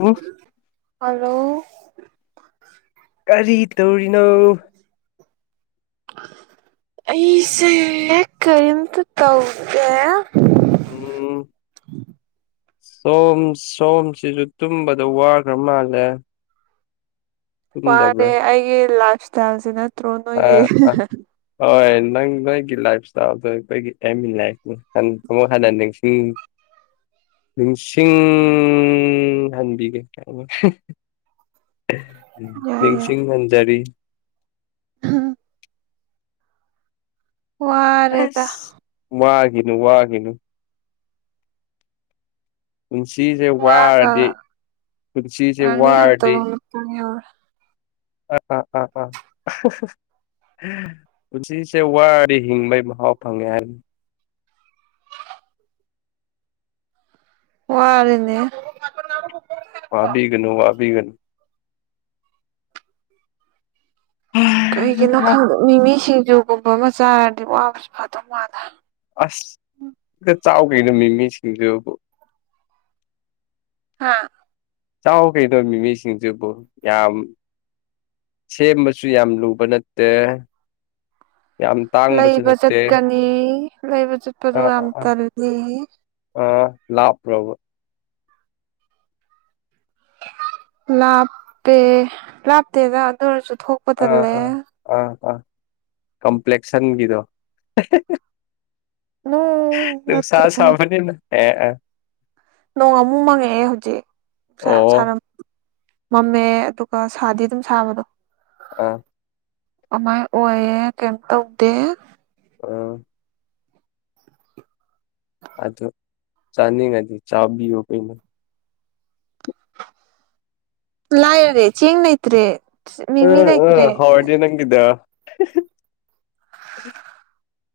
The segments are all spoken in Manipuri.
ꯎꯝ ꯍꯜꯂꯣ ꯀꯔꯤ ꯇꯧꯔꯤꯅꯣ ꯑꯩꯁꯦ ꯀꯔꯤꯝꯇ ꯇꯧꯒꯦ ꯑꯣ ꯁꯣꯝ ꯁꯣꯝꯁꯤꯁꯨ ꯇꯨꯝꯕꯗ ꯋꯥꯈ꯭ꯔ ꯃꯥꯜꯂꯦ ꯇꯨꯝꯗꯕ꯭ꯔꯥ ꯋꯥꯔꯦ ꯑꯩꯒꯤ ꯂꯥꯏꯐ ꯏꯁꯇꯥꯏꯜꯁꯤꯅ ꯑꯥ ꯑꯥ ꯍꯣꯏ ꯅꯪ ꯅꯣꯏꯒꯤ ꯂꯥꯏꯐ ꯏꯁꯇ ꯅꯣꯏꯒꯤ ꯑ ꯂꯥꯏ ꯑꯃꯨꯛ ꯍꯟꯅ ꯅꯤꯡꯁꯤꯡ ꯅꯤꯡꯁꯤꯡ ꯍꯥꯟꯕꯤꯒꯦ ꯍꯥꯏ ꯌꯥꯏ ꯅꯤꯡꯁꯤꯡ ꯃꯟꯖꯔꯤ ꯑꯝ ꯋꯥꯔꯦꯗ ꯋꯥꯒꯤꯅꯨ ꯋꯥꯒꯤꯅꯨ ꯄꯨꯟꯁꯤꯁꯦ ꯋꯥꯒ ꯋꯥꯔꯗꯤ ꯄꯨꯟꯁꯤꯁꯦ ꯋꯥꯔꯗꯤ ꯑ ꯑ ꯑꯥ ꯑꯥ ꯑ ꯄꯨꯟꯁꯤꯁꯦ ꯋꯥꯔꯗꯤ ꯍꯤꯡꯕꯩ ꯃꯍꯥꯎ ꯐꯪꯉꯦ ꯍꯥꯏꯅꯤ ꯋꯥꯔꯅꯦ ꯋꯥꯕꯤꯒꯅꯣ ꯋꯥꯕꯤꯒꯅꯨ ꯀꯩꯒꯤꯅꯣ ꯑꯁ ꯈꯪꯗ ꯃꯤꯃꯤ ꯁꯤꯡꯖꯨꯒꯨꯝꯕ ꯑꯃ ꯆꯥꯔꯗꯤ ꯋꯥꯕꯁꯨ ꯐꯥꯗꯧ ꯃꯥꯜꯂꯦ ꯑꯁꯇ ꯆꯥꯎ ꯀꯩꯅꯣ ꯃꯤ ꯃꯤꯁꯤꯡꯗꯨꯕꯨ ꯍꯥꯥ ꯆꯥꯎ ꯀꯩꯗꯧ ꯃꯤꯃꯤꯁꯤꯡꯁꯤꯕꯨ ꯌꯥꯝ ꯁꯦꯝꯕꯁꯨ ꯌꯥꯝ ꯂꯨꯕ ꯅꯠꯇꯦ ꯌꯥꯝ ꯇꯥꯡꯕꯁꯨ ꯂꯩꯕ ꯅꯠꯇꯦ ꯆꯠꯀꯅꯤ ꯂꯩꯕ ꯆꯠꯄꯗꯨ ꯌꯥꯝ ꯇꯜꯜꯂꯤ ꯑ ꯂꯥꯞ꯭ꯔꯕ ꯂꯥꯞꯄꯦ ꯂꯥꯞꯇꯦꯗ ꯑꯗꯨ ꯑꯣꯏꯔꯁꯨ ꯊꯣꯛ ꯑꯥ ꯑꯥ ꯑꯥ ꯑꯥ ꯀꯝꯄ꯭ꯂꯦꯛꯁꯟꯒꯤꯗꯣ ꯅꯣ ꯑꯗꯨ ꯆꯥ ꯅꯠꯇꯦ ꯁꯕꯅꯤꯅ ꯑꯦ ꯑ ꯅꯣꯡ ꯑꯃꯨꯛ ꯃꯪꯉꯛꯑꯦ ꯍꯧꯖꯤꯛ ꯑꯣ ꯁꯥꯔꯝ ꯃꯃꯦ ꯑꯗꯨꯒ ꯁꯥꯗꯤ ꯑꯗꯨꯝ ꯁꯥꯕꯗꯣ ꯑ ꯑꯗꯨꯃꯥꯏ ꯑꯣꯏꯌꯦꯦ ꯀꯩꯝ ꯇꯧꯗꯦ ꯑ ꯑꯗꯨ ꯆꯥꯅꯤꯡꯉꯗꯤ ꯆꯥꯕꯤꯌꯨ ꯀꯩꯅꯣ ꯂ ꯌꯔꯤ ꯆꯦꯡꯅꯩꯇꯔꯤ ꯑ ꯑ ꯍꯥꯎꯗꯤ [unintelligible] ꯌꯦ ꯅꯪꯒꯤꯗꫭ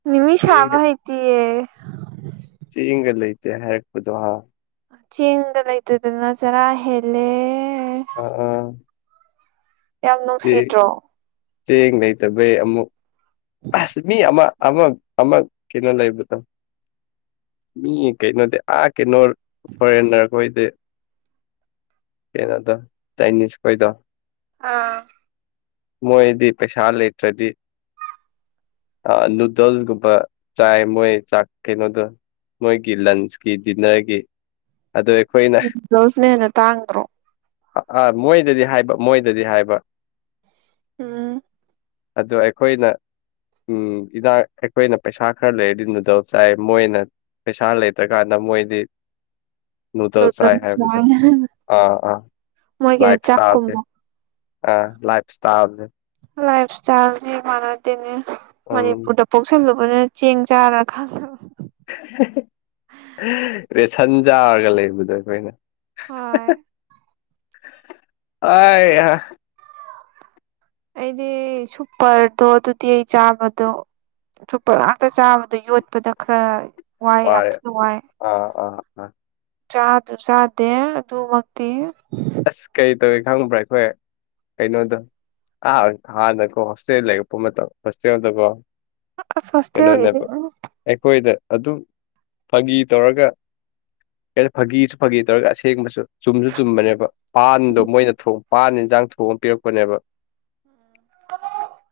ꯃꯤ ꯃꯤ ꯁꯥꯕꯍꯩꯇꯤꯌ‌ꯦ ꯆ‌ꯦꯡꯒ ꯂꯩꯇ‌ꯦ ꯍꯥꯏꯔꯛꯄꯗꯣ ꯍꯥ ꯆ‌ꯦꯡꯒ ꯂꯩꯇꯗꯅ ꯆꯔꯥ ꯍ‌ꯦꯜꯂꯦ ꯑ ꯑꯥ ꯌꯥꯝ ꯆꯦꯡ ꯅꯨꯡꯁꯤꯗ꯭ꯔꯣ ꯆꯦꯡ ꯂꯩꯇꯕꯩ ꯑꯃꯨꯛ ꯑꯁ ꯃꯤ ꯑꯃ ꯑꯃ ꯑꯃ ꯀꯩꯅꫭ ꯂꯩꯕꯗꯣ ꯃꯤ ꯀꯩꯅꯣꯗꯤ ꯑꯥ ꯀꯩꯅꯣ ꯐꯣꯔꯦꯟꯅꯔꯈꯣꯏꯗꯤ ꯀꯩꯅꯣꯗꯣ ꯆꯥꯏꯅꯤꯁ ꯈꯣꯏꯗꯣ ꯑꯥ ꯃꯣꯏꯗꯤ ꯄꯩꯁꯥ ꯂꯩꯇ꯭ꯔꯗꯤ ꯑꯥ ꯅꯨꯗꯜꯁꯒꯨꯝꯕ ꯆꯥꯏ ꯃꯣꯏ ꯆꯥꯛ ꯀꯩꯅꯣꯗꯨ ꯃꯣꯏꯒꯤ ꯂꯟꯁꯀꯤ ꯗꯤꯟꯅꯔꯒꯤ ꯑꯗꫭ ꯑꯩꯈꯣꯏꯅ ꯅꯨꯗꯜꯁꯅ ꯍꯦꯟꯅ ꯇꯥꯡꯗ꯭ꯔꯣ ꯑꯥ ꯃꯣꯏꯗꯗꯤ ꯍꯥꯏꯕ ꯃꯣꯏꯗꯗꯤ ꯍꯥꯏꯕ ꯎꯝ ꯑꯗꯨ ꯑꯩꯈꯣꯏꯅ ꯎꯝ ꯏꯅꯥꯛ ꯑꯩꯈꯣꯏꯅ ꯄꯩꯁꯥ ꯈꯔ ꯂꯩꯔꯗꯤ ꯅꯨꯗꯜꯁ ꯆꯥꯏ ꯃꯣꯏꯅ ꯄꯩꯁꯥ ꯂꯩꯇ꯭ꯔꯀꯥꯟꯗ ꯃꯣꯏꯗꯤ ꯅꯨꯗꯜꯁ ꯆꯥꯏ ꯍꯥꯏꯕꯗꯨ ꯑꯥ ꯑꯥ ꯃꯣꯏꯒꯤꯅ ꯂꯥꯏꯐ ꯏꯁꯇꯥꯜꯁꯦ ꯆꯥꯛꯀꯨꯝꯕ ꯑ ꯂꯥꯏꯐ ꯁꯇꯥꯏꯜꯁꯦ ꯂꯥꯏꯐ ꯏꯁꯇꯥꯏꯜꯁꯦ ꯃꯥꯟꯅꯗꯦꯅꯦ ꯎꯝ ꯃꯅꯤꯄꯨꯔꯗ ꯄꯣꯛꯁꯜꯂꯨꯕꯅ ꯆꯦꯡ ꯆꯥꯔ ꯈꯥꯡꯇꯕ ꯔꯦꯁꯟꯖꯥꯔꯒ ꯂꯩꯕꯗꯣ ꯑꯩꯈꯣꯏꯅ ꯍꯣꯏ [unintelligible] ꯑꯩꯗꯤ ꯁꯨꯄꯔꯗꯣ ꯑꯗꯨꯗꯤ ꯑꯩ ꯆꯥꯕꯗꯣ ꯁꯨꯄꫪ ꯉꯥꯛꯇ ꯆꯥꯕꯗꯣ ꯌꯣꯠꯄꯗ ꯈꯔ ꯋꯥꯏ ꯌꯥꯝ ꯋꯥꯔꯦ ꯊꯤꯅ ꯋꯥꯏ ꯑꯥ ꯑꯥ ꯑꯥ ꯆꯥꯗꯨ ꯆꯥꯗ‌ꯦ ꯑꯗꯨꯃꯛꯇꯤ ꯑꯁ ꯀꯩ ꯇꯧꯋ‌ꯦ ꯈꯪꯕ꯭ꯔꯥ ꯑꯩꯈꯣꯏ ꯀꯩꯅꯣꯗꫭ ꯑ ꯍꯥꯟꯅꯀꯣ ꯍꯣꯁꯇꯦꯜ ꯂꯩꯔꯛꯄ ꯃꯇꯝ ꯍꯣꯁꯇꯦꯜꯗꯀꯣ ꯑꯁ ꯍꫭꯁꯇ‌ꯦꯜꯒꯤꯗꯤ ꯀꯩꯅꯣꯅꯦꯕ ꯑ ꯑꯩꯈꯣꯏꯗ ꯑꯗꯨꯝ ꯐꯪꯒꯤ ꯇꯧꯔꯒ ꯑꯩꯅ ꯐꯥꯒꯤꯁꯨ ꯐꯥꯒꯤ ꯇꯧꯔꯒ ꯑꯁꯦꯡꯕꯁꯨ ꯆꯨꯝꯁꯨ ꯆꯨꯝꯕꯅꯦꯕ ꯄꯥꯟꯗꯣ ꯃꯣꯏꯅꯣ ꯊꫭꯡ ꯄꯥꯟ ꯏꯟꯁꯥꯡ ꯊꯣꯡꯉ ꯄꯤꯔꯛꯄꯅꯦꯕ ꯑ [unintelligible]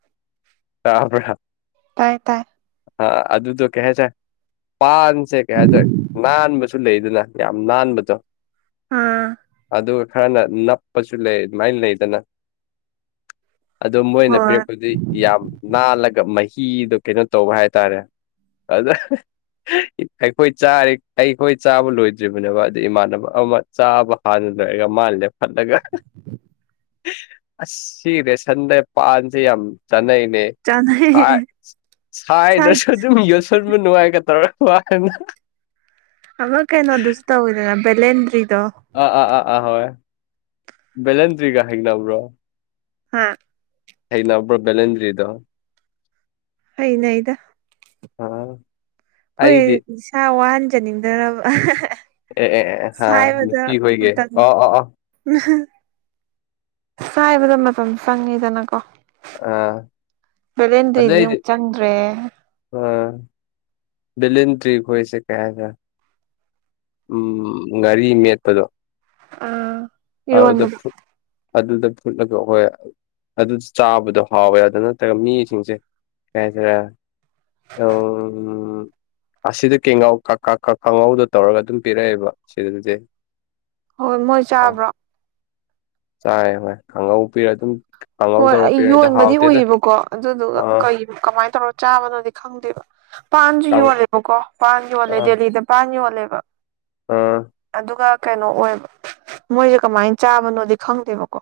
ꯇꯥ꯭ꯕꯔꯥ ꯇꯥꯏ ꯇꯥꯏ ꯑ ꯑꯗꯨꯗꯣ ꯀꯩ ꯍꯥꯏꯇꯥꯔꯦ ꯄꯥꯟꯁꯦ ꯀꯩ ꯍꯥꯏꯇꯥꯔꯦ ꯅꯥꯟꯕꯁꯨ ꯂꯩꯗꯅ ꯌꯥꯝ ꯅꯥꯟꯕꯗꯣ ꯑꯥ ꯑꯗꯨ ꯈꯔꯅ ꯅꯞꯄꯁꯨ ꯂꯩ ꯑꯗꯨꯃꯥꯏꯅ ꯂꯩꯗꯅ ꯑꯗꯣ ꯃꯣꯏꯅ ꯍꯣꯏ ꯄꯤꯔꯛꯄꯗꯤ ꯌꯥꯝ ꯅꯥꯜꯂꯒ ꯃꯍꯤꯗꯣ ꯀꯩꯅꯣ ꯇꯧꯕ ꯍꯥꯏꯇꯥꯔꯦ ꯑꯗꯥ ꯑꯩꯈꯣꯏ ꯆꯥꯔꯤ ꯑꯩꯈꯣꯏ ꯆꯥꯕ ꯂꯣꯏꯗ꯭ꯔꯤꯕꯅꯦꯕ ꯑꯗꯥ ꯏꯃꯥꯟꯅꯕ ꯑꯃ ꯆꯥꯕ ꯍꯥꯟꯅ ꯂꯣꯏꯔꯒ ꯃꯥꯟꯅ ꯂ‌ꯦꯞꯈꯠꯂꯒ ꯑꯁ ꯁꯤ ꯔꯦꯁꯟꯗ ꯄꯥꯟꯁꯦ ꯌꯥꯝ ꯆꯥꯅꯩꯅꯦ ꯆꯥꯅꯩ ꯁꯥꯏꯠ ꯁꯥꯏꯗꯔꯁꯨ ꯑꯗꯨꯝ ꯌꯣꯠꯁꯤꯟꯕ ꯅꯨꯡꯉꯥꯏꯒꯗꯧꯔ ꯋꯥꯅ ꯑꯃ ꯀꯩꯅꯣꯗꯨꯁꯨ ꯇꯧꯋꯤꯗꯅ ꯚ‌ꯦꯂ‌ꯦꯟꯗꯔꯤꯗꫭ ꯑꯥ ꯑꯥ ꯑꯥ ꯑꯥ ꯍꯣꯏ ꯕꯦꯂꯦꯟꯇ꯭ꯔꯤꯒ ꯍꯩꯅꯕ꯭ꯔꯣ ꯍꯥ ꯍꯩꯅꯕꯔꫭ ‌ꯕ‌ꯦꯂꯦꯟ꯭ꯗꯔꯤ ꯗꫭ ꯑꯩꯅ ꯍꯥꯏꯗ ꯑꯥ ꯍꯣꯏ ꯑꯩꯗꯤ ꯏꯁꯥ ꯋꯥꯍꯟꯖꯅꯤꯡꯗꯔꯕ ꯑꯦ ꯑꯦ ꯍꯥꯥ ꯅꯨꯄꯤ ꯍꯒꯦ ꯑꯣ ꯑ ꯑ ꯎꯝ ꯆꯥꯏꯕꯗ ꯃꯇꯝ ꯆꯪꯉꯤꯗꯅꯀꯣ ꯑꯥ ꯕꯦꯂꯦꯟꯗ꯭ꯔꯤꯗꯤ ꯑꯃꯨꯛ ꯆꯪꯗ꯭ꯔꯦ ꯑ ꯂꯤꯟ ꯇꯔꯤꯛ ꯍꯣꯏꯁ ꯀꯌꯥꯖ ꯎꯝ ꯉꯥꯔꯤ ꯃꯦꯠꯄꯗꯣ ꯎꯟ ꯑꯗꯨꯗ ꯑꯗꯨꯗ ꯐꯨꯠꯂꯒ ꯍꯣꯏ ꯑꯗꯨ ꯆꯥꯕꯗꯣ ꯍꯥꯎꯋꯦ ꯑꯗꯨꯗ ꯅꯠꯇ꯭ꯔꯒ ꯃꯤꯁꯤꯡꯁꯦ ꯀꯩ ꯍꯥꯏꯇꯥꯔꯦ ꯑꯣ ꯑꯁꯤꯗ ꯀꯦꯒꯥꯎ ꯈꯥꯍꯥꯎꯗ ꯇꯧꯔꯒ ꯑꯗꯨꯝ ꯄꯤꯔꯛꯑꯦꯕ ꯁꯤꯗꯗꯤ ꯍꯣꯏ ꯃꯣꯏ ꯑꯥꯎ ꯆꯥꯕ꯭ꯔꯣ ꯆꯥꯏ ꯍꯣꯏ ꯀꯥꯡꯉꯧ ꯄꯤꯔ ꯑꯗꯨꯝ ꯀꯥꯡꯉꯧ ꯍꯣꯏ ꯇꯧꯔ ꯑꯩ ꯄꯤꯔꯛꯑꯦꯗ ꯌꯣꯟꯕꯗꯤ ꯍꯥꯎꯇꯦꯗ ꯎꯏꯌꯦꯕꯀꯣ ꯑꯗꯨꯗꯨꯒ ꯑꯥ ꯀꯩ ꯀꯃꯥꯏꯅ ꯇꯧꯔ ꯆꯥꯕꯅꯣꯗꯤ ꯈꯪꯗꯦꯕ ꯄꯥꯟꯁꯨ ꯀꯥꯡ ꯌꯣꯜꯂꯦꯕꯀꯣ ꯄꯥꯟ ꯌꯣꯜꯂꯦ ꯑꯥ ꯗꯦꯂꯤꯗ ꯄꯥꯟ ꯌꯣꯜꯂꯦꯕ ꯑꯥ ꯑꯗꯨꯒ ꯀꯩꯅꯣ ꯑꯣꯏꯕ ꯃꯣꯏꯁꯦ ꯀꯃꯥꯏꯅ ꯆꯥꯕꯅꯣꯗꯤ ꯈꯪꯗꯦꯕꯀꯣ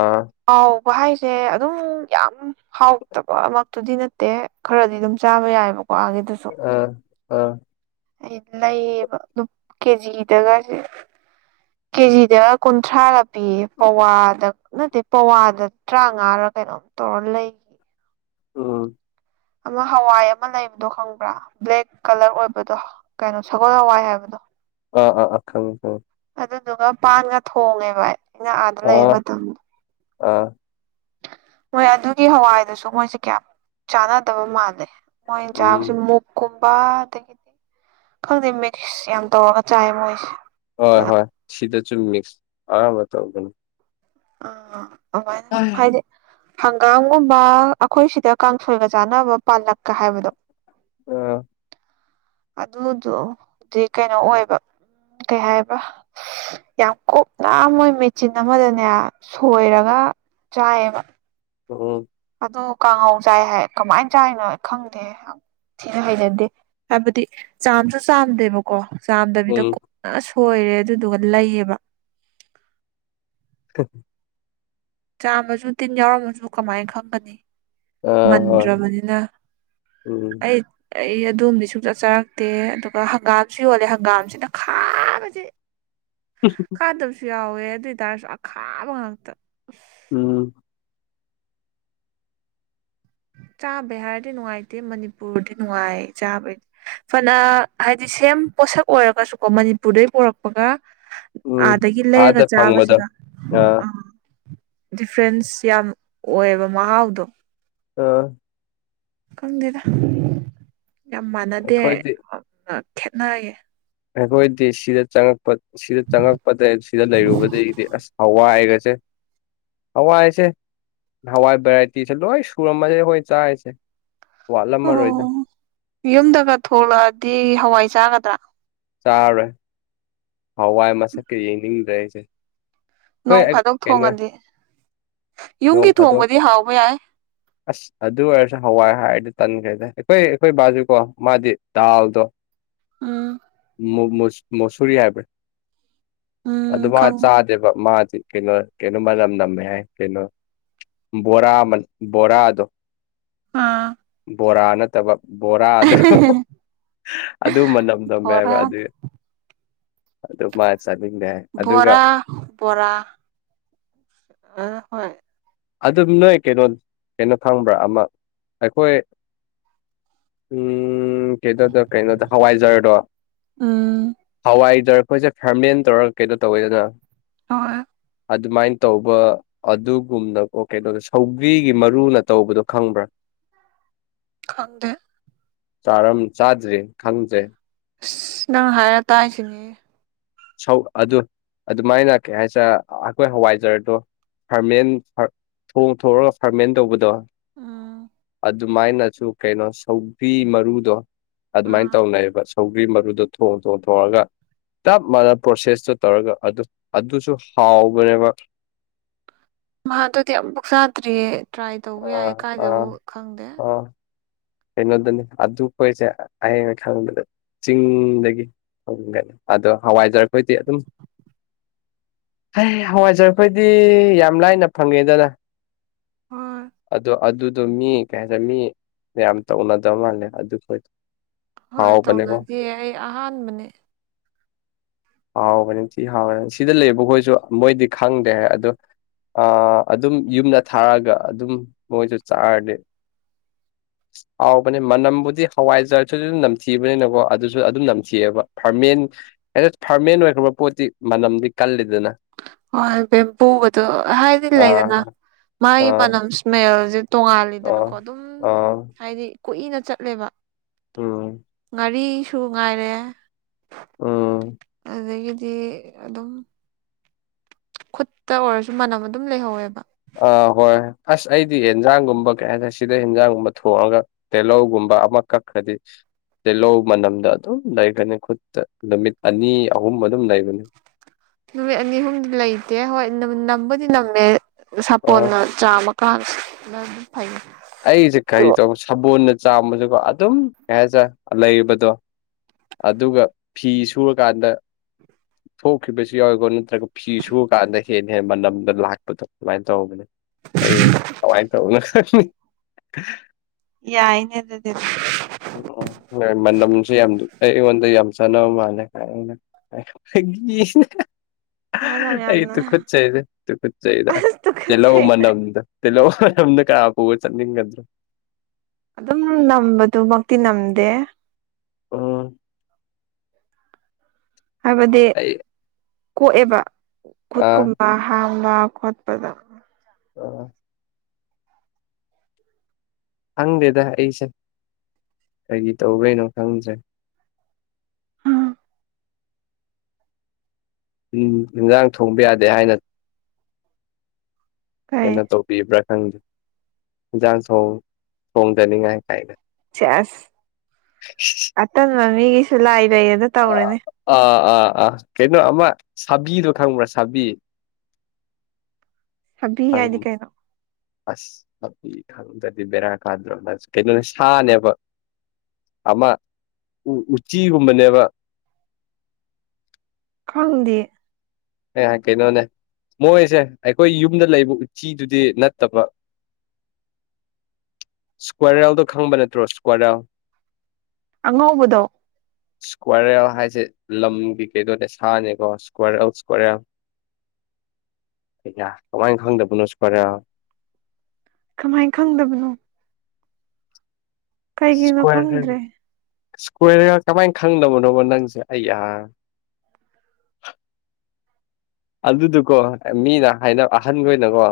ꯑꯥ ꯀꯥꯎꯕ ꯍꯥꯏꯁꯦ ꯑꯗꯨꯝ ꯌꯥꯝ ꯍꯥꯎꯇꯕ ꯑꯃꯛꯇꯨꯗꯤ ꯅꯠꯇꯦ ꯈꯔꯗꯤ ꯑꯗꯨꯝ ꯆꯥꯕ ꯌꯥꯏꯑꯕꯀꯣꯒꯤꯗꯨꯁꯨ ꯑꯥ ꯑꯥ ꯑꯩ ꯂꯩꯌꯦꯕ ꯑꯗꯨ ꯀꯦꯖꯤꯗꯒꯁꯦ ꯀꯦꯖꯤꯗ ꯀꯨꯟꯊ꯭ꯔꯥꯒ ꯄꯤꯌꯦ ꯄꯋꯥꯗ ꯅꯠꯇꯦ ꯄꯋꯥꯗ ꯇꯔꯥꯃꯉꯥꯔ ꯀꯩꯅꯣꯝ ꯇꯧꯔ ꯂꯩꯌꯦ ꯎꯟ ꯑꯃ ꯍꯋꯥꯏ ꯑꯃ ꯂꯩꯕꯗꯣ ꯈꯪꯕ꯭ꯔꯥ ꯕ꯭ꯂꯦꯛ ꯀꯂꯔ ꯑꯣꯏꯕꯗꯣ ꯀꯩꯅꯣ ꯁꯒꯣꯜ ꯍꯋꯥꯏ ꯍꯥꯏꯕꯗꯣ ꯑ ꯑ ꯑ ꯈꯪꯉꯦ ꯑꯗꯨꯗꯨꯒ ꯄꯥꯟꯒ ꯊꯣꯡꯉꯦꯕ ꯑꯩꯅ ꯑꯥꯗ ꯂꯩꯕ ꯑꯥ ꯃꯇꯝꯗ ꯑꯥ ꯃꯣꯏ ꯑꯗꯨꯒꯤ ꯍꯋꯥꯏꯗꯨꯁꯨ ꯃꯣꯏꯁꯦ ꯀꯌꯥꯝ ꯆꯥꯟꯅꯗꯕ ꯃꯥꯜꯂꯦ ꯃꯣꯏꯅꯥ ꯆꯥꯕꯁꯦ ꯎꯝ ꯃꯨꯛ ꯀꯨꯝꯕ ꯑꯗꯒꯤꯗꯤ ꯈꯪꯗꯦ ꯃꯤꯛꯁ ꯌꯥꯝ ꯇꯧꯔꯒ ꯆꯥꯏ ꯃꯣꯏꯁꯦ ꯍꯣꯏ ꯍꯣꯏ ꯁꯤꯗꯁꯨꯨ ꯃꯤꯛꯁ ꯑꯅꯝꯕ ꯇꯧꯒꯅꯤ ꯑꯥ ꯑꯗꯨꯃꯥꯏꯅꯥ ꯍꯥꯏꯗꯤ ꯍꯪꯒꯥꯝꯒꯨꯝꯕ ꯑꯩꯈꯣꯏ ꯁꯤꯗ ꯀꯥꯡꯁꯣꯏꯒ ꯆꯥꯅꯕ ꯄꯥꯜꯂꯛꯀ ꯍꯥꯏꯕꯗꯣ ꯑ ꯑꯗꯨꯗꯣꯗꯤ ꯀꯩꯅꯣ ꯑꯣꯏꯕ ꯀꯩ ꯍꯥꯏꯕ ꯌꯥꯝ ꯀꯨꯞꯅ ꯃꯣꯏ ꯃꯦꯆꯤꯟ ꯑꯃꯗꯅꯦ ꯁꯣꯏꯔꯒ ꯆꯥꯏꯌꯦꯕ ꯑꯣ ꯑꯗꯨ ꯀꯥꯡꯍꯧ ꯆꯥꯏ ꯍꯥꯏ ꯀꯃꯥꯏꯅ ꯆꯥꯏꯅꯣ ꯈꯪꯗꯦ ꯊꯤꯅ ꯍꯩꯩꯅꯗꯦ ꯍꯥꯏꯕꯗꯤ ꯆꯥꯝꯁꯨ ꯆꯥꯝꯗꯦꯕ ꯀꯣ ꯆꯥꯝꯗꯕꯤꯗ ꯎꯝ ꯀꯨꯞꯅ ꯁꯣꯏꯔꯦ ꯑꯗꯨꯗꯨꯒ ꯂꯩꯌꯦꯕ ꯇ ꯆꯥꯝꯃꯁꯨ ꯇꯤꯟ ꯌꯥꯎꯔꯝꯃꯁꯨ ꯀꯃꯥꯏꯅ ꯈꯪꯒꯅꯤ ꯑ ꯍꯣꯏ ꯃꯟꯗ꯭ꯔꯕꯅꯤꯅ ꯎꯝ ꯑꯩ ꯑꯩ ꯑꯗꯨꯗꯣꯝꯗꯤ ꯁꯨꯡꯆꯥꯆꯔꯛꯇꯦ ꯑꯗꯨꯒ ꯍꯪꯒꯥꯝꯁꯨ ꯌꯣꯜꯂꯦ ꯍꯪꯒꯥꯝꯁꯤꯅ ꯈꯥ ꯈꯥꯕꯁꯦ ꯈꯥꯗꯕꯁꯨ ꯌꯥꯎꯋꯦ ꯑꯗꯨ ꯑꯣꯏꯇꯥꯔꯁꯨ ꯑꯈꯥꯕ ꯉꯥꯛꯇ ꯎꯝ ꯆꯥꯕꯩ ꯍꯥꯏꯔꯗꯤ ꯅꯨꯡꯉꯥꯏꯇꯦ ꯃꯅꯤꯄꯨꯔꯗꯤ ꯅꯨꯡꯉꯥꯏ ꯆꯥꯕꯩ ꯐꯅ ꯍꯥꯏꯗꯤ ꯁꯦꯝ ꯄꯣꯠꯁꯛ ꯑꯣꯏꯔꯒꯁꯨꯀꯣ ꯃꯅꯤꯄꯨꯔꯗꯩ ꯄꯨꯔꯛꯄꯒ ꯎꯝ ꯑꯥꯗꯒꯤ ꯂꯩꯔꯒ ꯑꯥꯗ ꯐꯪꯕꯗꯣ ꯆꯥꯕꯁꯤꯒ ꯑ ꯑꯥ ꯗꯤꯐ꯭ꯔꯦꯟꯁ ꯌꯥꯝ ꯑꯣꯏꯌꯦꯕ ꯃꯍꯥꯎꯗꯣ ꯑꯥ ꯈꯪꯗꯦꯗ ꯌꯥꯝ ꯃꯥꯟꯅꯗꯦ ꯑꯩꯈꯣꯏꯗꯤ ꯈꯦꯠꯅꯩꯌꯦꯦ ꯑꯩꯈꯣꯏꯗꯤ ꯁꯤꯗ ꯆꯪꯉꯛꯄ ꯁꯤꯗ ꯆꯪꯉꯛꯄꯗ ꯁꯤꯗ ꯂꯩꯔꯨꯕꯗꯒꯤꯗꯤ ꯑꯁ ꯍꯋꯥ ꯍꯥꯏꯒꯁꯦ ꯍꯋꯥ ꯍꯥꯏꯁꯦ ꯍꯋꯥꯏ ꯚꯦꯔꯥꯏꯇꯤꯁꯦ ꯂꯣꯏ ꯁꯨꯔꯝꯃꯁꯦ ꯍꯈꯣꯏ ꯆꯥꯔꯤꯁꯦ ꯋꯥꯠꯂꯝꯃꯔꯣꯏꯗ ꯑꯣ ꯌꯨꯝꯗꯒ ꯊꯣꯛꯂꯛꯑꯗꯤ ꯍꯋꯥꯏ ꯆꯥꯒꯗ꯭ꯔꯥ ꯆꯥꯎꯥꯔꯦ ꯍꯋꯥꯏ ꯃꯁꯛꯀ ꯌꯦꯡꯅꯤꯡꯗ꯭ꯔꯦꯁꯦ ꯅꯣꯡ ꯐꯥꯗꯣꯛ ꯊꯣꯡꯉꯗꯤ ꯌꯨꯝꯒꯤ ꯅꯣꯡ ꯐꯥꯗꯣꯛ ꯊꯣꯡꯕꯗꯤ ꯍꯥꯎꯕ ꯌꯥꯏ ꯑꯁ ꯑꯗꯨ ꯑꯣꯏꯔꯁꯨ ꯍꯋꯥꯏ ꯍꯥꯏꯔꯗꯤ ꯇꯟꯈ꯭ꯔꯦꯗ ꯑꯩꯈꯣꯏ ꯑꯩꯈꯣꯏ ꯕꯥꯖꯨꯀꯣ ꯃꯥꯗꯤ ꯗꯥꯜꯗꯣ ꯎꯝ ꯃꯁꯔꯤ ꯍꯥꯏꯕ ꯑꯗꯨ ꯎꯝ ꯃꯥ ꯈꯪ ꯆꯥꯗꯦꯕ ꯃꯥꯗꯤ ꯀꯩꯅꯣ ꯀꯩꯅꯣ ꯃꯅꯝ ꯅꯝꯃꯦ ꯍꯥꯏ ꯀꯩꯅꯣ ꯕꯣꯔꯥ ꯑꯃꯅꯤ ꯕꯣꯔꯥꯗꯣ ꯎꯝ ꯕꯣꯔꯥ ꯅꯠꯇꯕ ꯕꯣꯔꯥ ꯑꯗꯨ ꯑꯗꯨ ꯃꯅꯝ ꯅꯝꯃꯦꯕ ꯕꯣꯔꯥ ꯑꯗꯨꯒꯤ ꯑꯗꯨ ꯃꯥ ꯆꯅꯤꯡꯅꯦ ꯍꯥꯏ ꯑꯗꯨꯒ ꯕꯣꯔꯥ ꯕꯣꯔꯥ ꯑ ꯍꯣꯏ ꯑꯗꯨꯝ ꯅꯣꯏ ꯀꯩꯅꯣ ꯀꯩꯅꯣ ꯐꯪꯕ꯭ꯔꯥ ꯑꯃ ꯑꯩꯈꯣꯏ ꯎꯝ ꯀꯗꯗ ꯀꯩꯅꯣꯗ ꯍꯋꯥꯏꯖꯔꯗꯣ ꯎꯝ ꯍꯋꯥꯏꯖꯔ ꯑꯩꯈꯣꯏꯁꯦ ꯐꯦꯃꯤꯂꯤꯅ ꯇꯧꯔꯒ ꯀꯩꯗꯣ ꯇꯧꯋꯦꯗꯅ ꯍꯣꯏ ꯑꯗꯨꯃꯥꯏꯅ ꯇꯧꯕ ꯑꯗꯨꯒꯨꯝꯅ ꯑꯣꯀꯦ ꯑꯗꯣ ꯁꯧꯕ꯭ꯔꯤꯒꯤ ꯃꯔꯨꯅ ꯇꯧꯕꯗꯣ ꯈꯪꯕ꯭ꯔꯥ ꯈꯪꯗꯦ ꯆꯥꯗ꯭ꯔꯤ ꯈꯪꯗ꯭ꯔꯦ ꯑꯁ ꯅꯪ ꯍꯥꯏꯔ ꯇꯥꯁꯤꯅꯦ ꯁꯧ ꯑꯗꯨ ꯑꯗꯨꯃꯥꯏꯅ ꯀꯩ ꯍꯥꯏꯁꯔꯦ ꯑꯩꯈꯣꯏ ꯍꯋꯥꯏꯖꯔꯗꯣ ꯐꯥꯔꯃꯦꯟ ꯊꯣꯡ ꯊꯑꯒ ꯐꯥꯔꯃꯦꯟ ꯇꯧꯕꯗꯣ ꯎꯥ ꯑꯗꯨꯃꯥꯏꯅꯁꯨ ꯀꯩꯅꯣ ꯁꯧꯕꯤ ꯃꯔꯨꯗꯣ ꯑꯗꯨꯃꯥꯏꯅ ꯑꯥ ꯇꯧꯅꯩꯕ ꯊꯧꯒ꯭ꯔꯤ ꯃꯔꯨꯗ ꯊꯣꯡ ꯊꯣꯡ ꯊꯣꯡꯉꯒ ꯃꯥꯅ ꯄ꯭ꯔꯣꯁꯦꯁꯇꯨ ꯇꯧꯔꯒ ꯑꯗꯨ ꯑꯗꯨꯁꯨ ꯍꯥꯎꯕꯅꯦꯕ ꯃꯍꯥꯛꯗꯨꯗꯤ ꯌꯥꯝ ꯄꯨꯛ ꯆꯥꯗ꯭ꯔꯤꯌꯦ ꯇ꯭ꯔꯥꯏ ꯇꯧꯕ ꯌꯥꯏ ꯑꯥ ꯑꯥ ꯀꯥꯏꯗꯕꯨ ꯈꯪꯗꯦ ꯑꯥ ꯀꯩꯅꯣꯗꯅꯤ ꯑꯗꯨꯈꯣꯏꯁꯦ ꯑꯌꯦ ꯈꯪꯕꯗ ꯆꯤꯡꯗꯒꯤ ꯩꯅ ꯑꯗꯣ ꯍꯋꯥꯏꯖꯔꯈꯣꯏꯗꯤ ꯑꯗꯨꯝ ꯍ ꯍꯋꯥꯏꯖꯔꯈꯣꯏꯗꯤ ꯌꯥꯝ ꯂꯥꯏꯅ ꯐꯪꯉꯦꯗꯅ ꯍꯣꯏ ꯑꯗꯣ ꯑꯗꯨꯗꯣ ꯃꯤ ꯀꯩ ꯍꯥꯏꯇꯥꯔꯦ ꯃꯤ ꯌꯥꯝ ꯇꯧꯅꯗꯕ ꯃꯥꯜꯂꯦ ꯑꯗꯨ ꯈꯣꯏꯗ ꯍꯣꯏ ꯇꯧꯅꯗ ꯑꯩ ꯑꯍꯥꯟꯕꯅꯦ ꯍꯥꯎꯕꯅꯤ ꯅꯤꯡꯊꯤ ꯍꯥꯎꯕꯅꯤ ꯁꯤꯗ ꯂꯩꯕꯈꯣꯏꯁꯨ ꯃꯣꯏꯗꯤ ꯈꯪꯗ꯭ꯔꯦ ꯍꯥꯏ ꯑꯗꯣ ꯑ ꯑꯗꯨꯝ ꯌꯨꯝꯗ ꯊꯥꯔꯒ ꯑꯗꯨꯝ ꯃꯣꯏꯁꯨ ꯆꯥꯔꯗꯤ [inaudible] ꯍꯥꯎꯕꯅꯦ ꯃꯅꯝꯕꯨꯗꯤ ꯍꯋꯥꯏꯖꯥꯔꯁꯨ ꯑꯗꯨꯝ ꯅꯝꯊꯤꯕꯅꯤꯅꯀꯣ ꯑꯗꯨꯁꯨ ꯑꯗꯨꯝ ꯅꯝꯊꯤꯑꯕ ꯐꯥꯔꯃꯦꯟ ꯍꯦꯛꯇ ꯐꯥꯔꯃꯦꯟ ꯑꯣꯏꯈ꯭ꯔꯕ ꯄꯣꯠꯇꯤ ꯃꯅꯝꯗꯤ ꯀꯜꯂꯤꯗꯅ ꯍꯣꯏ ꯕꯦꯝꯕꯨꯒꯗꯣ ꯍꯥꯏꯗꯤ ꯂꯩꯗꯅ ꯑꯥ ꯃꯥꯒꯤ ꯑꯥ ꯃꯅꯝ ꯏꯁꯃꯦꯜꯁ ꯑꯥ ꯇꯣꯡꯉꯥꯂꯗꯅꯀꯣ ꯑꯗꯨꯝ ꯑꯥ ꯍꯥꯏꯗꯤ ꯀꯨꯏꯅ ꯆꯠꯂꯦꯕ ꯎꯝ ꯉꯥꯔꯤꯁꯨ ꯉꯥꯏꯔꯦ ꯑꯣ ꯑꯗꯨꯗꯒꯤꯗꯤ ꯑꯗꯨꯝ ꯈꯨꯠꯇ ꯑꯣꯏꯔꯁꯨ ꯃꯅꯝ ꯑꯗꯨꯝ ꯂꯩꯍꯧꯋꯦꯕ ꯑꯥ ꯍꯣꯏ ꯑꯁ ꯑꯩꯗꯤ ꯌꯦꯟꯖꯥꯡꯒꯨꯝꯕ ꯀꯩ ꯍꯥꯏꯇꯥꯔꯦ ꯁꯤꯗ ꯑꯦꯟꯖꯥꯡꯒꯨꯝꯕ ꯊꯣꯡꯑꯒ ꯇꯤꯍꯧꯒꯨꯝꯕ ꯑꯃꯈꯛꯈꯗꯤ ꯇꯤꯜꯂꯧ ꯃꯅꯝꯗ ꯑꯗꯨꯝ ꯂꯩꯒꯅꯤ ꯈꯨꯠꯇ ꯅꯨꯃꯤꯠ ꯑꯅꯤ ꯑꯍꯨꯝ ꯑꯗꯨꯝ ꯂꯩꯕꯅꯤ ꯅꯨꯃꯤꯠ ꯑꯅꯤ ꯑꯍꯨꯝꯗꯤ ꯂꯩꯇꯦ ꯍꯣꯏ ꯅꯝꯕꯨꯗꯤ ꯅꯝꯃꯦ ꯑꯥ ꯁꯥꯄꯣꯟꯅ ꯆꯥꯝꯃ ꯀꯅ ꯑꯗꯨꯝ ꯐꯩ ꯑꯩꯖꯦ ꯇꯣ ꯀꯔꯤ ꯇꯧꯕ ꯁꯥꯄꯣꯝꯅ ꯆꯥꯝꯕꯖꯦꯀꯣ ꯑꯗꯨꯝ ꯀꯩ ꯍꯥꯏꯇꯔꯦ ꯂꯩꯕꯗꯣ ꯑꯗꯨꯒ ꯐꯤ ꯁꯨꯔꯀꯥꯟꯗ ꯊꯣꯛꯈꯤꯕꯁꯨ ꯌꯥꯎꯋꯦꯀꯣ ꯅꯠꯇ꯭ꯔꯒ ꯐꯤ ꯁꯨꯨꯔꯀꯥꯟꯗ ꯍꯦꯟꯅ ꯍꯦꯟꯅ ꯃꯅꯝꯗ ꯂꯥꯛꯄꯗꯣ ꯑꯗꯨꯃꯥꯏ ꯇꯧꯕꯅꯦ ꯑꯩ ꯑꯋꯥꯏ ꯇꯅ ꯌꯥꯏꯅꯦꯗꯗꯤ ꯎꯝ ꯎꯝ ꯃꯅꯝꯖꯦ ꯌꯥꯝ ꯑꯩ ꯑꯩꯉꯣꯟꯗ ꯌꯥꯝ ꯆꯥꯟꯅꯕ ꯃꯥꯜꯂꯦ ꯐꯒꯤ ꯃꯅꯝ ꯑꯩ ꯌꯥꯝꯅ ꯇꯨ ꯀꯠꯆꯩꯗ ꯇꯨꯀꯠꯆꯩꯗ ꯑꯁ ꯇꯦꯜꯂꯧ ꯇꯨꯀꯠꯆꯩꯗ ꯃꯅꯝꯗ ꯇꯂꯣ ꯅꯝꯅ ꯀꯄ ꯆꯅꯤꯡꯒꯗ꯭ꯔꯣ ꯑꯗꯨꯝ ꯅꯝꯕꯗꯨꯃꯛꯇꯤ ꯅꯝꯗꯦ ꯑ ꯍꯥꯏꯕꯗꯤ ꯑꯩ ꯀꯣꯛꯑꯦꯕ ꯑꯥ ꯈꯨꯠꯀꯨꯝꯕ ꯍꯥꯝꯕ ꯈꯣꯠꯄꯗ ꯑꯣ ꯈꯪꯗꯦꯗ ꯑꯩꯁꯦ ꯀꯒꯤ ꯇꯧꯕꯩꯅꯣ ꯈꯪꯗ꯭ꯔꯦ ꯎꯝ ꯏꯟꯖꯥꯡ ꯊꯣꯡꯕ ꯌꯥꯗꯦ ꯍꯥꯏꯅ ꯀꯩ ꯀꯩꯅꯣ ꯇꯧ ꯄꯕꯤꯕ꯭ꯔꯥ ꯈꯪꯗꯦ ꯑꯤꯟꯖꯡꯁꯣꯛ ꯊꯣꯡꯗꯅꯤꯡꯉꯥꯏ ꯀꯥꯏꯅ ꯁꯦꯁ ꯑꯇꯟꯕ ꯃꯤꯒꯤꯁꯨ ꯂꯥꯏ ꯂꯩꯌꯦꯅ ꯑꯥ ꯇꯧꯔꯦꯅꯦ ꯑꯥ ꯑꯥ ꯑꯥ ꯀꯩꯅꯣ ꯑꯃ ꯁꯥꯕꯤꯗꯣ ꯈꯪꯕ꯭ꯔꯥ ꯁꯥꯕꯤ ꯁꯥꯕꯤ ꯍꯥꯏ ꯍꯥꯏꯗꯤ ꯀꯩꯅꯣ ꯑꯁ ꯑꯗꯨꯗꯤ ꯈꯪꯗ꯭ꯔꯦ ꯕꯦꯔꯥ ꯀꯥꯗ꯭ꯔꯣ ꯀꯩꯅꯣꯅꯦ ꯁꯥꯅꯦꯕ ꯑꯃ ꯎꯆꯤꯒꯨꯝꯕꯅꯦꯕ ꯈꯪꯗꯦ ꯀꯩꯅꯣꯅꯦ ꯃꯣꯏꯁꯦ ꯑꯩꯈꯣꯏ ꯌꯨꯝꯗ ꯂꯩꯕ ꯎꯆꯤꯗꯨꯗꯤ ꯅꯠꯇꯕ ꯏꯁꯀ꯭ꯋꯥꯔꯦꯜꯗꯣ ꯈꯪꯕ ꯅꯠꯇ꯭ꯔꯣ ꯏꯁ꯭ꯀ꯭ꯋꯥꯔꯦꯜ ꯑꯉꯕꯗꯣ ꯏꯁꯀ꯭ꯋꯥꯔꯦꯜ ꯍꯥꯏꯁꯦ ꯂꯝꯒꯤ ꯀꯩꯗꯣꯅꯦ ꯁꯥꯅꯦꯀꯣ ꯏꯁꯀ꯭ꯋꯥꯔꯦꯜ [unintelligible] ꯀꯃꯥꯏꯅ ꯈꯪꯗꯕꯅꯣ [unintelligible] ꯀꯃꯥꯏꯅ ꯈꯪꯗꯕꯅꯣ ꯀꯩꯒꯤꯅꯣ ꯏꯁꯀꯣꯌꯔ ꯈꯪ ꯈꯪꯗ꯭ꯔꯦ ꯏꯁꯀꯣꯌꯔ ꯀꯃꯥꯏ ꯈꯪꯗꯕꯅꯣꯕ ꯅꯪꯁꯦ ꯑꯩ ꯑ ꯑꯗꯨꯗꯨꯀꯣ ꯃꯤꯅ ꯍꯥꯏꯅꯕ ꯑꯍꯟꯈ ꯑꯣꯏꯅꯀꯣ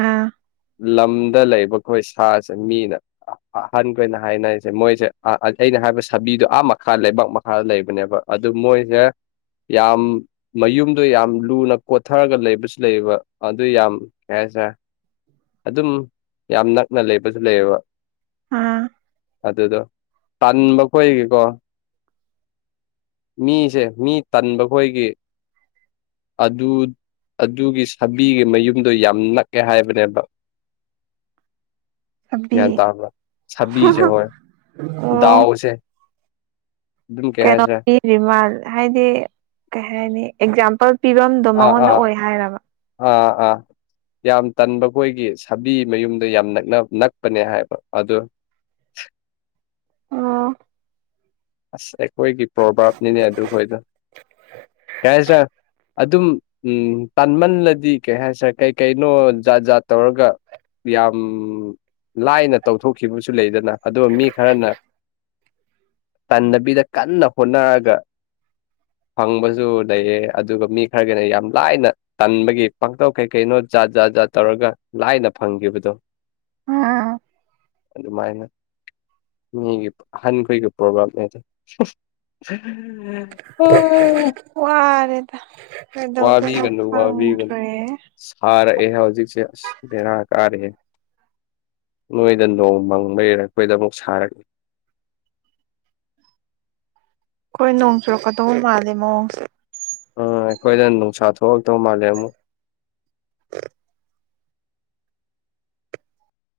ꯑꯥ ꯂꯝꯗ ꯂꯩꯕ ꯑꯩꯈꯣꯏ ꯁꯥꯁꯦ ꯃꯤꯅ ꯑꯍꯟꯈꯣꯏꯅ ꯍꯥꯏꯅꯔꯤꯁꯦ ꯃꯣꯏꯁꯦ ꯑꯩꯅ ꯍꯥꯏꯕ ꯁꯥꯕꯤꯗꯣ ꯑꯥ ꯃꯈꯥ ꯂꯩꯕꯥꯛ ꯂꯩꯕꯅꯦꯕ ꯑꯗꯨ ꯃꯣꯏꯁꯦ ꯌꯥꯝ ꯃꯌꯨꯝꯗꯣ ꯌꯥꯝ ꯂꯨꯅ ꯀꯣꯠꯊꯔꯒ ꯂꯩꯕꯁꯨ ꯂꯩꯌꯦꯕ ꯑꯗꯨ ꯌꯥꯝ ꯀꯩ ꯍꯥꯏꯁꯔꯦ ꯑꯗꯨꯝ ꯌꯥꯝ ꯅꯛꯅ ꯂꯩꯕꯁꯨ ꯂꯩꯌꯦꯕ ꯎꯝ ꯑꯗꯨꯗꯣ ꯇꯟꯕ ꯈꯣꯣꯏꯒꯦꯀꯣ ꯃꯤꯁꯦ ꯃꯤ ꯇꯟꯕ ꯈꯣꯏꯒꯤ ꯑꯗꯨ ꯑꯗꯨꯒꯤ ꯁꯥꯕꯤꯒꯤ ꯃꯌꯨꯝꯗꯣ ꯌꯥꯝ ꯅꯛꯑꯦ ꯍꯥꯏꯕꯅꯦꯕ ꯁꯥꯕꯤ ꯒ꯭ꯌꯥꯟ ꯇꯥꯕ꯭ꯔ ꯥꯁꯕꯤꯁꯦ ꯍꯣꯏ ꯑꯣ ꯗꯥꯎꯁꯦ ꯑꯗꯨꯝ ꯀꯩ ꯍꯥꯏꯁꯤꯔꯦ ꯀꯩꯅꯣꯅꯤ ꯔꯤꯃꯥꯟ ꯍꯥꯏꯗꯤ ꯀꯩ ꯍꯥꯏꯅꯤ ꯑꯦꯛꯖꯥꯝꯄꯜ ꯄꯤꯕꯝꯗꯣ ꯑꯥ ꯃꯉꯣꯟꯗ ꯑꯥ ꯑꯣꯏ ꯍꯥꯏꯔꯕ ꯑꯥ ꯑꯥ ꯌꯥꯝ ꯇꯟꯕ ꯑꯩꯈꯣꯏꯒꯤ ꯁꯥꯕꯤ ꯃꯌꯨꯝꯗ ꯌꯥꯝ ꯅꯛ ꯅꯛꯄꯅꯦ ꯍꯥꯏꯕ ꯑꯗ ꯑꯣ ꯑꯁ ꯑꯩꯈꯣꯏꯒꯤ ꯄ꯭ꯔꯣꯕꯥꯥꯞꯅꯤꯅꯦ ꯑꯗꯨꯈꯣꯏꯗꯣ ꯀꯥꯏ ꯁꯥ ꯑꯗꯨꯝ ꯎꯝ ꯇꯥꯟꯃꯜꯂꯗꯤ ꯀꯩ ꯍꯥꯏꯁꯔꯦ ꯀꯩ ꯀꯩꯅꯣ ꯖꯥꯠ ꯖꯥꯠ ꯇꯧꯔꯒ ꯌꯥꯝ ꯂꯥꯏꯅ ꯇꯧꯊꯣꯛꯈꯤꯕꯁꯨ ꯂꯩꯗꯅ ꯑꯗꯨꯒ ꯃꯤ ꯈꯔꯅ ꯇꯅꯕꯤꯗ ꯀꯟꯅ ꯍꯣꯠꯅꯔꯒ ꯐꯪꯕꯁꯨ ꯂꯩꯌꯦ ꯑꯗꯨꯒ ꯃꯤ ꯈꯔꯒꯤꯅ ꯌꯥꯝ ꯂꯥꯏꯅ ꯇꯟꯕꯒꯤ ꯄꯥꯡꯇꯧ ꯀꯩ ꯀꯩꯅꯣ ꯖꯥꯠ ꯖꯥ ꯖꯥꯠ ꯇꯧꯔꯒ ꯂꯥꯏꯅ ꯐꯪꯈꯤꯕꯗꯣ ꯑꯗꯨꯃꯥꯏꯅ ꯃꯤꯒꯤ ꯑꯍꯟꯈꯣꯏꯒꯤ ꯣꯝ ꯗꯗꯨ ꯈꯥꯟ ꯔ ꯁꯥꯔꯛꯑꯦꯍ ꯍꯧꯖꯤꯛꯁꯦ ꯑꯁ ꯕꯦꯔꯥ ꯀꯥꯔꯦ ꯅꯣꯏꯗ ꯅꯣꯡꯃꯪꯕꯩꯔꯛꯄꯣꯏꯗ ꯑꯃꯨꯛ ꯁꯥꯔꯛꯂꯤ ꯍꯈꯣꯏ ꯅꯣꯡ ꯆꯨꯔꯛꯀꯗꯧꯕ ꯃꯥꯜꯂꯦ ꯃꯑꯣ ꯎꯝ ꯑꯩꯈꯣꯏꯗ ꯅꯨꯡꯁꯥ ꯊꯣꯛꯂꯛꯇꯧ ꯃꯥꯜꯂꯦ ꯑꯃꯨꯛ ꯎ